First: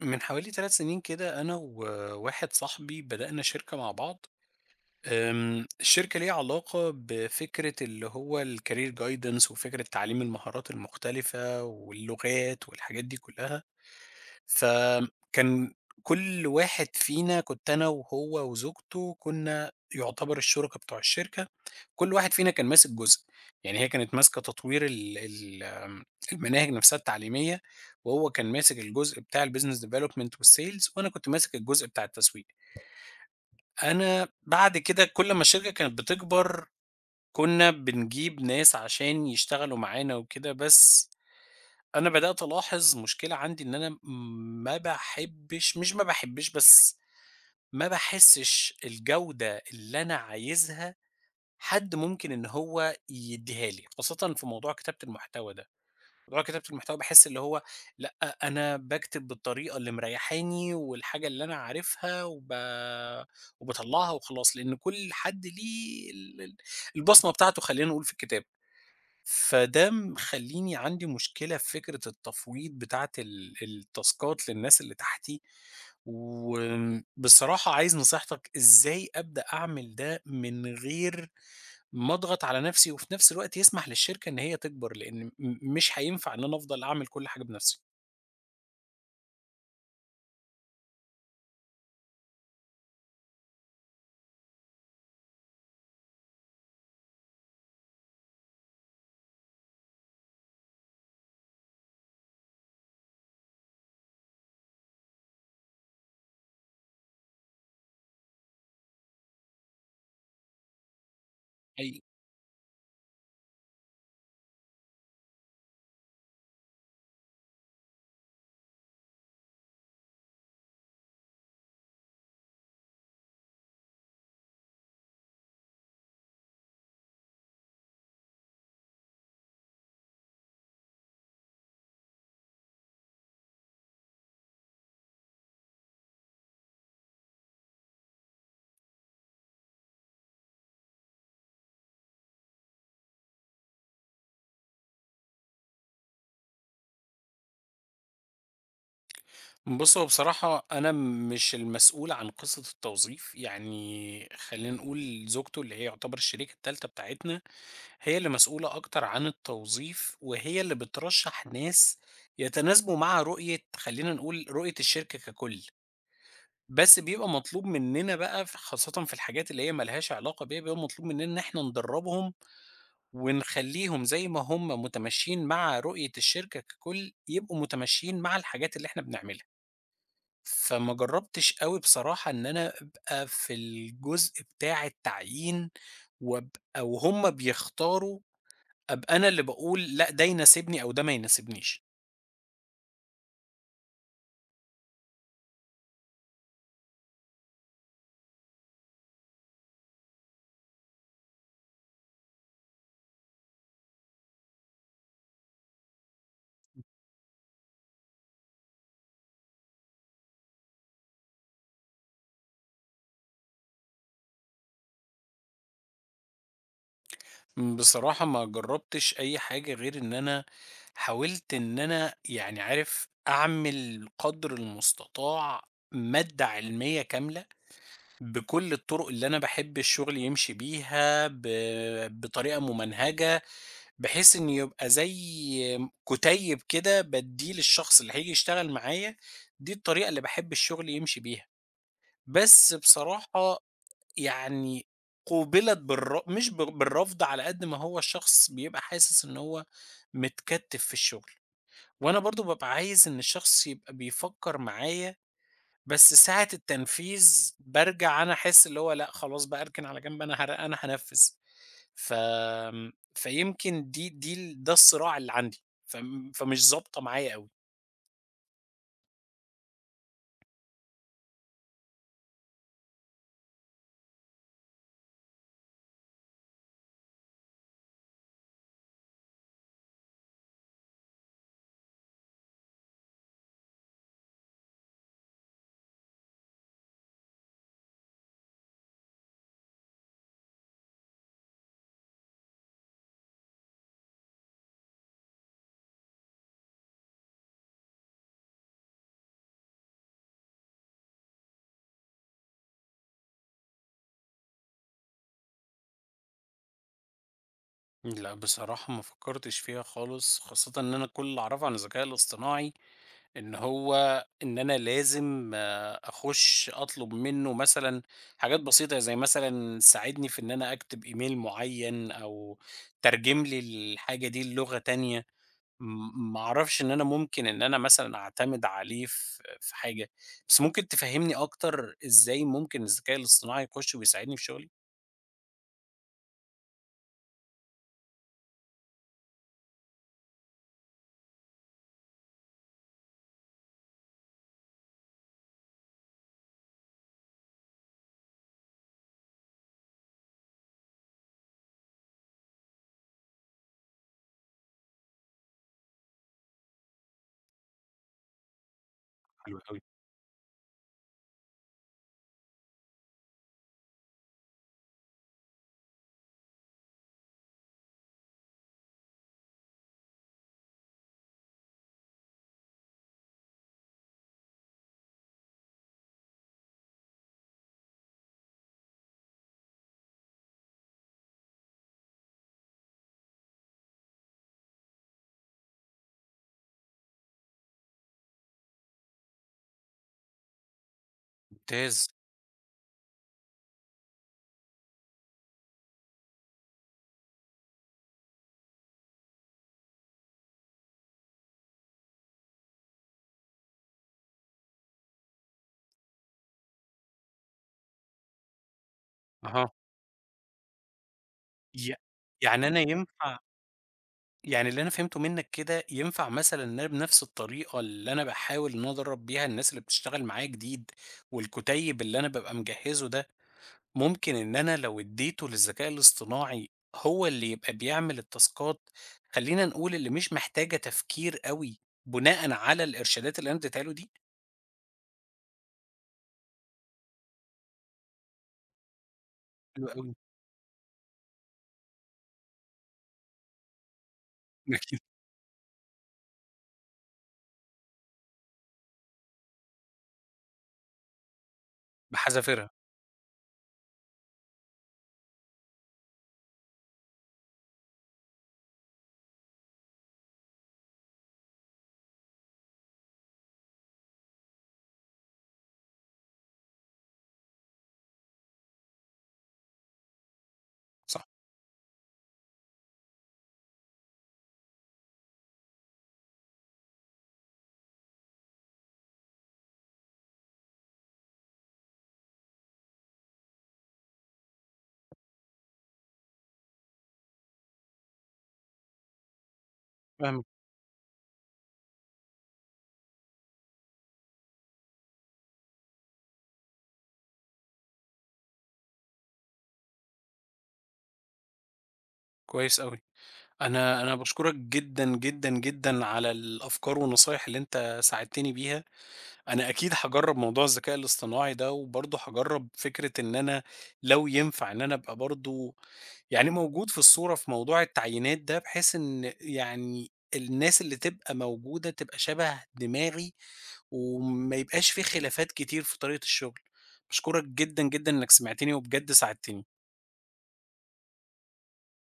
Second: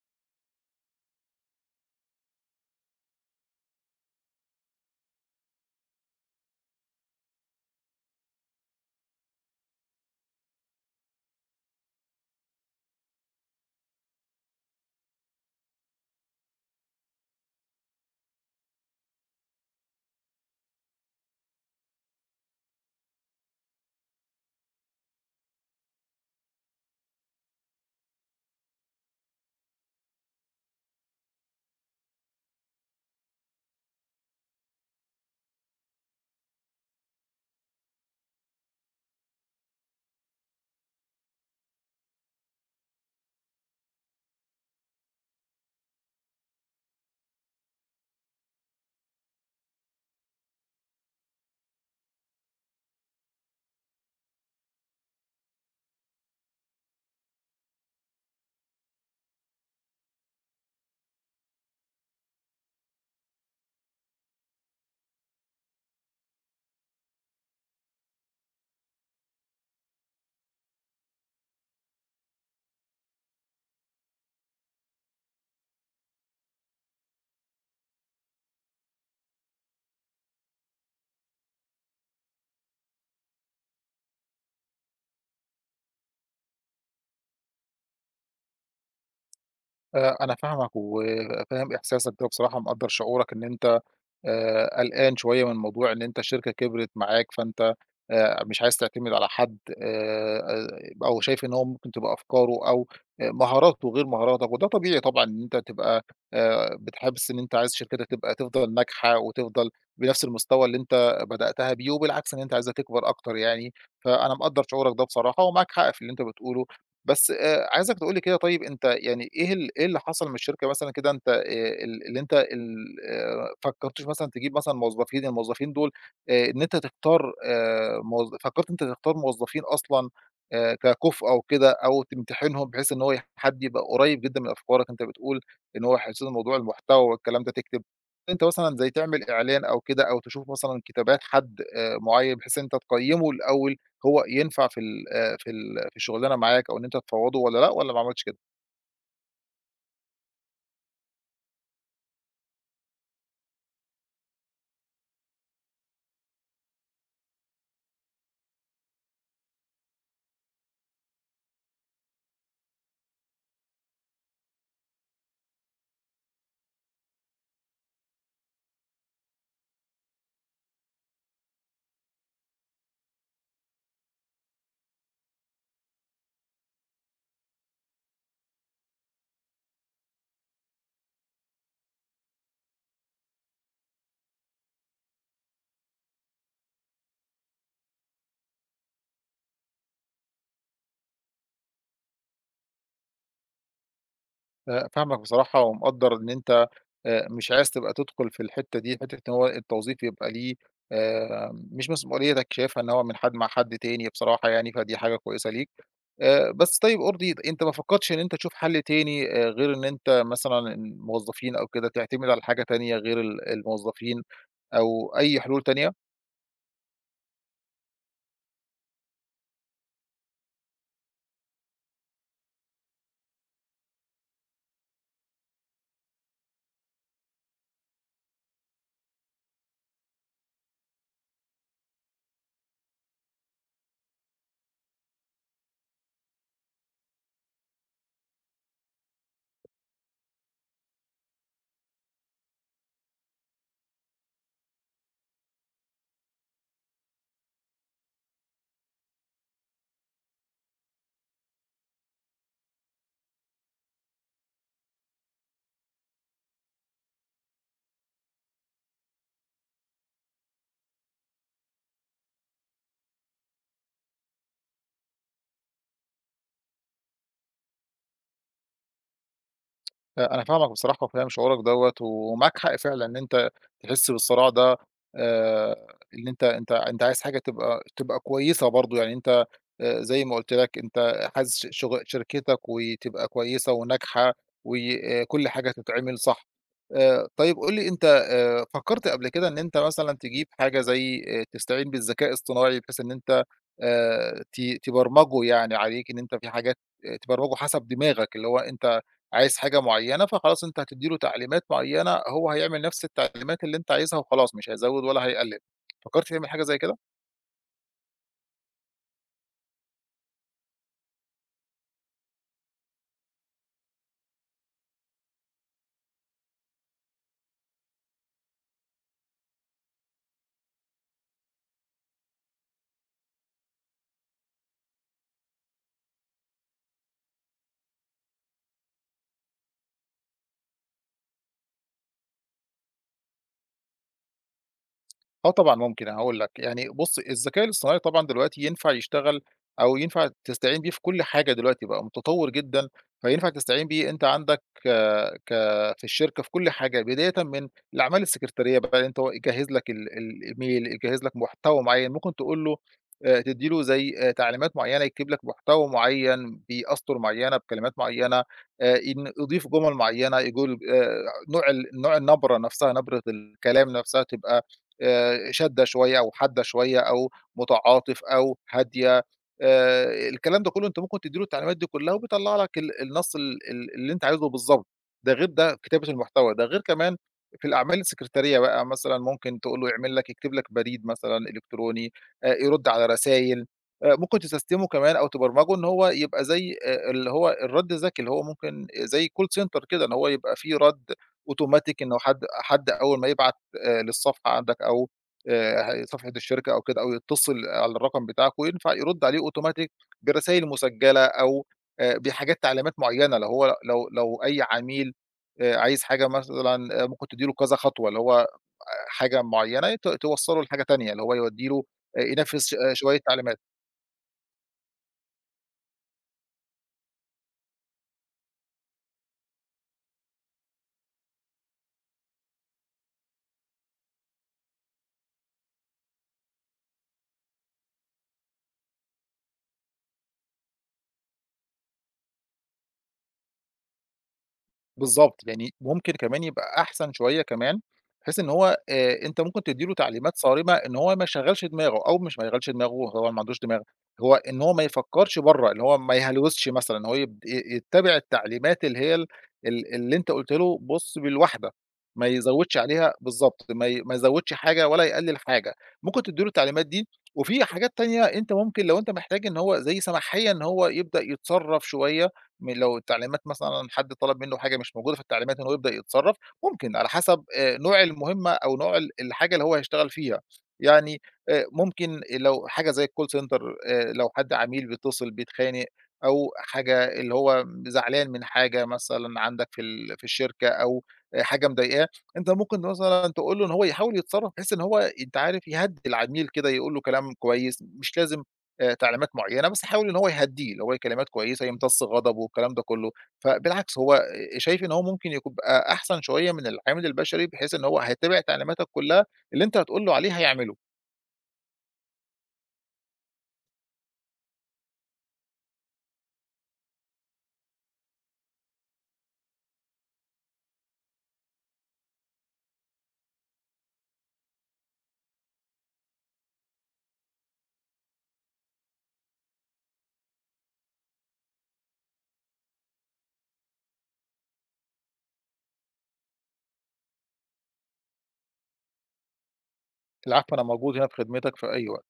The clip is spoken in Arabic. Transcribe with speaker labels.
Speaker 1: من حوالي 3 سنين كده أنا وواحد صاحبي بدأنا شركة مع بعض. الشركة ليها علاقة بفكرة اللي هو الcareer guidance وفكرة تعليم المهارات المختلفة واللغات والحاجات دي كلها. فكان كل واحد فينا، كنت أنا وهو وزوجته، كنا يعتبر الشركا بتوع الشركة. كل واحد فينا كان ماسك جزء. يعني هي كانت ماسكة تطوير ال ال آمم، المناهج نفسها التعليمية، وهو كان ماسك الجزء بتاع الbusiness development والsales، وأنا كنت ماسك الجزء بتاع التسويق. أنا بعد كده، كل ما الشركة كانت بتكبر كنا بنجيب ناس عشان يشتغلوا معانا وكده، بس أنا بدأت ألاحظ مشكلة عندي إن أنا ما باحبش مش ما باحبش، بس ما باحسش الجودة اللي أنا عايزها حد ممكن إن هو يدّيها لي، خاصةً في موضوع كتابة المحتوى ده. موضوع كتابة المحتوى باحس اللي هو لأ، أنا باكتب بالطريقة اللي مريحاني والحاجة اللي أنا عارفها، وباطلّعها وخلاص، لإن كل حد ليه ال ال البصمة بتاعته، خلّينا نقول، في الكتابة. فده مخلّيني عندي مشكلة في فكرة التفويض بتاعة التاسكات للناس اللي تحتي. بصراحة عايز نصيحتك إزاي أبدأ أعمل ده من غير ما أضغط على نفسي، وفي نفس الوقت يسمح للشركة إن هي تكبر، لإن مش هينفع إن أنا أفضل أعمل كل حاجة بنفسي.
Speaker 2: أنا فاهمك وفاهم إحساسك ده وبصراحة مقدّر شعورك إن أنت قلقان شوية من موضوع إن أنت الشركة كبرت معاك، فأنت مش عايز تعتمد على حد آآ، أو شايف إن هو ممكن تبقى أفكاره أو مهاراته غير مهاراتك، وده طبيعي طبعًا إن أنت تبقى بتحس إن أنت عايز شركتك تبقى تفضل ناجحة وتفضل بنفس المستوى اللي أنت بدأتها بيه،
Speaker 1: حقيقي.
Speaker 2: وبالعكس إن أنت عايزها تكبر أكتر يعني. فأنا مقدّر شعورك ده بصراحة ومعاك حق في اللي أنت بتقوله. بس عايزك تقول لي كده، طيب أنت يعني إيه إيه اللي حصل من الشركة مثلًا كده، أنت ال اللي أنت ال فكّرتش مثلًا تجيب مثلًا موظفين، الموظفين دول إن أنت تختار موظ فكّرت أنت تختار موظفين أصلًا ككُفء أو كده، أو تمتحنهم بحيث إن هو حد يبقى قريب جدًا من أفكارك؟ أنت بتقول إن هو هيشتغل موضوع المحتوى والكلام ده تكتب، أنت مثلًا زي تعمل إعلان أو كده، أو تشوف مثلًا كتابات حد معيّن بحيث إن أنت تقيّمه الأول هو ينفع في ال في ال في الشغلانة معاك، أو إن أنت تفوّضه والّا لأ، والّا ما عملتش كده؟
Speaker 1: بُص، هو بصراحة أنا مش المسؤول عن قصة التوظيف. يعني خلّينا نقول زوجته، اللي هي يعتبر الشريكة التالتة بتاعتنا، هي اللي مسؤولة أكتر عن التوظيف، وهي اللي بترشّح ناس يتناسبوا مع رؤية، خلّينا نقول رؤية الشركة ككُل. بس بيبقى مطلوب مننا بقى، خاصةً في الحاجات اللي هي ما لهاش علاقة بيّا، بيبقى مطلوب مننا إن إحنا ندرّبهم ونخلّيهم، زي ما هم متماشيين مع رؤية الشركة ككُل، يبقوا متماشيين مع الحاجات اللي إحنا بنعملها. فما جرّبتش أوي بصراحة إن أنا أبقى في الجزء بتاع التعيين، وأبقى وهُم بيختاروا، أبقى أنا اللي باقول لأ، ده يناسبني أو ده ما يناسبنيش.
Speaker 2: فاهمك بصراحة، ومقدّر إن أنت مش عايز تبقى تدخل في الحتّة دي، حتّة إن هو التوظيف يبقى ليه مش مسؤوليتك، شايفها إن هو من حد مع حد تاني بصراحة يعني، فدي حاجة كويسة ليك. بس طيب ارضي أنت ما فكّرتش إن أنت تشوف حل تاني غير إن أنت مثلًا الموظفين أو كده تعتمد على حاجة تانية غير الموظفين أو أي حلول تانية؟
Speaker 1: بصراحة ما جرّبتش أي حاجة غير إن أنا حاولت إن أنا، يعني عارف، أعمل قدر المستطاع مادة علمية كاملة بكل الطرق اللي أنا باحب الشغل يمشي بيها، بطريقة ممنهجة، بحيث إنه يبقى زي كُتيّب كده بادّيه للشخص اللي هييجي يشتغل معايا. دي الطريقة اللي باحب الشغل يمشي بيها. بس بصراحة، يعني قُوبلت بالر مش بال بالرفض على قد ما هو الشخص بيبقى حاسس إن هو متكتِّف في الشغل. وأنا برضه بابقى عايز إن الشخص يبقى بيفكّر معايا، بس ساعة التنفيذ بارجع أنا، أحس اللي هو لأ، خلاص بقى أركن على جنب، أنا هار أنا هانفذ. ف آمم، فيمكن دي دي ال ده الصراع اللي عندي، فمش ضابطة معايا أوي.
Speaker 2: أنا فاهمك بصراحة، وفاهم شعورك دوّة، ومعاك حق فعلًا إن أنت تحس بالصراع ده. آآ، إن أنت عايز حاجة تبقى كويسة برضه، يعني أنت زي ما قُلت لك أنت عايز ش شغ شركتك وتبقى كويسة وناجحة وكل حاجة تتعمل صح. طيب قُل لي أنت، فكرت قبل كده إن أنت مثلًا تجيب حاجة زي تستعين بالذكاء الاصطناعي بحيث إن أنت ت تبرمجه يعني عليك إن أنت في حاجات تبرمجه حسب دماغك، اللي هو أنت عايز حاجة معيّنة، فخلاص أنت هتدّي له تعليمات معيّنة، هو هيعمل نفس التعليمات اللي أنت عايزها وخلاص، مش هيزوّد ولا هيقلّل. فكّرت تعمل حاجة زي كده؟
Speaker 1: لأ، بصراحة ما فكرتش فيها خالص، خاصةً إن أنا كل اللي أعرفه عن الذكاء الاصطناعي إن هو إن أنا لازم أخش أطلب منه مثلًا حاجات بسيطة، زي مثلًا ساعدني في إن أنا أكتب إيميل معين، أو ترجم لي الحاجة دي للغة تانية. ما أعرفش إن أنا ممكن إن أنا مثلًا أعتمد عليه في حاجة، بس ممكن تفهّمني أكتر إزاي ممكن الذكاء الاصطناعي يخش ويساعدني في شغلي؟
Speaker 2: آه طبعًا ممكن، هاقول لك، يعني بُص الذكاء الاصطناعي طبعًا دلوقتي ينفع يشتغل أو ينفع تستعين بيه في كل حاجة دلوقتي، بقى متطوّر جدًا، فينفع تستعين بيه. أنت عندك آه، ك في الشركة في كل حاجة، بدايةً من الأعمال السكرتارية بقى، اللي أنت هو يجهّز لك الإيميل، يجهّز لك محتوى معيّن، ممكن تقول له تدّي له زي تعليمات معيّنة يكتب لك محتوى معيّن بأسطر معيّنة، بكلمات معيّنة، إن
Speaker 1: حلو
Speaker 2: أضيف
Speaker 1: أوي.
Speaker 2: جُمل معيّنة، يقول نوع نوع النبرة نفسها، نبرة الكلام نفسها تبقى شاده شوية أو حادة شوية أو متعاطف أو هادية. الكلام ده كله أنت ممكن تدّي له التعليمات دي كلها وبيطلّع لك ال النص ال ال اللي أنت عايزه بالضبط. ده غير ده كتابة المحتوى، ده غير كمان في الأعمال السكرتارية بقى، مثلًا ممكن تقول له يعمل لك، يكتب لك بريد مثلًا إلكتروني، يرد على رسايل. ممكن تسيستمه كمان، أو تبرمجه إن هو يبقى زي اللي هو الرد الذكي، اللي هو ممكن زي call center كده، إن هو يبقى في رد أوتوماتيك
Speaker 1: ممتاز.
Speaker 2: إنه حد أول ما يبعت للصفحة عندك، أو صفحة الشركة أو كده، أو يتصل على الرقم بتاعك وينفع يرُد عليه automatic برسايل مسجلة، أو بحاجات تعليمات معيّنة. لو هو لو لو أي عميل عايز حاجة مثلًا آه، ممكن تدّي له كذا خطوة، اللي هو آه، حاجة
Speaker 1: أها.
Speaker 2: معيّنة توصّله لحاجة تانية، اللي هو يودّي له
Speaker 1: ي
Speaker 2: ينفّذ
Speaker 1: يعني أنا
Speaker 2: آه، شوية
Speaker 1: ينفع،
Speaker 2: تعليمات.
Speaker 1: يعني اللي أنا فهمته منّك كده، ينفع مثلًا إن أنا بنفس الطريقة اللي أنا باحاول إن أنا أدرّب بيها الناس اللي بتشتغل معايا جديد، والكُتيب اللي أنا بابقى مجهّزه ده، ممكن إن أنا لو اديته للذكاء الاصطناعي هو اللي يبقى بيعمل التاسكات، خلّينا نقول اللي مش محتاجة تفكير أوي، بناءً على الإرشادات اللي أنا اديتها له دي؟
Speaker 2: بالضبط، يعني ممكن كمان يبقى أحسن شوية كمان، بحيث إن هو أنت ممكن تدّي
Speaker 1: حلو
Speaker 2: له
Speaker 1: أوي.
Speaker 2: تعليمات صارمة إن هو ما يشغّلش دماغه، أو مش ما يشغّلش دماغه هو ما عندوش دماغ، هو إن هو ما
Speaker 1: أكيد.
Speaker 2: يفكّرش برّه، اللي هو ما يهلوسش مثلًا، إن هو يب ي يتّبع التعليمات اللي هي ال ال اللي أنت قُلت له، بُص بالواحدة، ما
Speaker 1: بحذافيرها.
Speaker 2: يزوّدش عليها بالضبط، ما يزوّدش حاجة ولا يقلِّل حاجة، ممكن تدّي له التعليمات دي. وفي حاجات تانية أنت ممكن لو أنت محتاج إن هو زي سماحية إن هو يبدأ يتصرّف شوية، لو التعليمات مثلًا حد طلب منه حاجة مش موجودة في التعليمات إن هو يبدأ يتصرّف، ممكن على حسب نوع المهمة أو نوع الحاجة اللي هو هيشتغل فيها، يعني
Speaker 1: صح.
Speaker 2: ممكن لو حاجة زي الcall center، لو حد عميل بيتصل بيتخانق، أو حاجة اللي هو زعلان من حاجة مثلًا عندك في ال في الشركة، أو حاجة مضايقاه، أنت ممكن مثلًا تقول له إن هو يحاول يتصرّف بحيث إن هو أنت عارف يهدّي العميل كده، يقول له كلام كويس، مش لازم تعليمات معيّنة، بس حاول إن هو
Speaker 1: فاهمك.
Speaker 2: يهدّيه، اللي هو كلمات كويسة يمتص غضبه والكلام ده كلّه. فبالعكس هو شايف إن هو ممكن يكون بقى أحسن شوية من العامل البشري، بحيث إن هو هيتّبع تعليماتك كلّها، اللي أنت هتقول له عليها يعمله.
Speaker 1: كويس أوي. أنا باشكرك جدًا، جدًا، جدًا على الأفكار والنصايح اللي أنت ساعدتني بيها. أنا أكيد هاجرّب موضوع الذكاء الاصطناعي ده، وبرضه هاجرّب فكرة إن أنا، لو ينفع، إن أنا أبقى برضه يعني موجود في الصورة في موضوع التعيينات ده، بحيث إن يعني الناس اللي تبقى موجودة تبقى شبه دماغي، وما يبقاش في خلافات كتير في طريقة الشغل. باشكرك جدًا، جدًا إنك سمعتني، وبجد ساعدتني.
Speaker 2: العفو، أنا موجود هنا في خدمتك في أي وقت.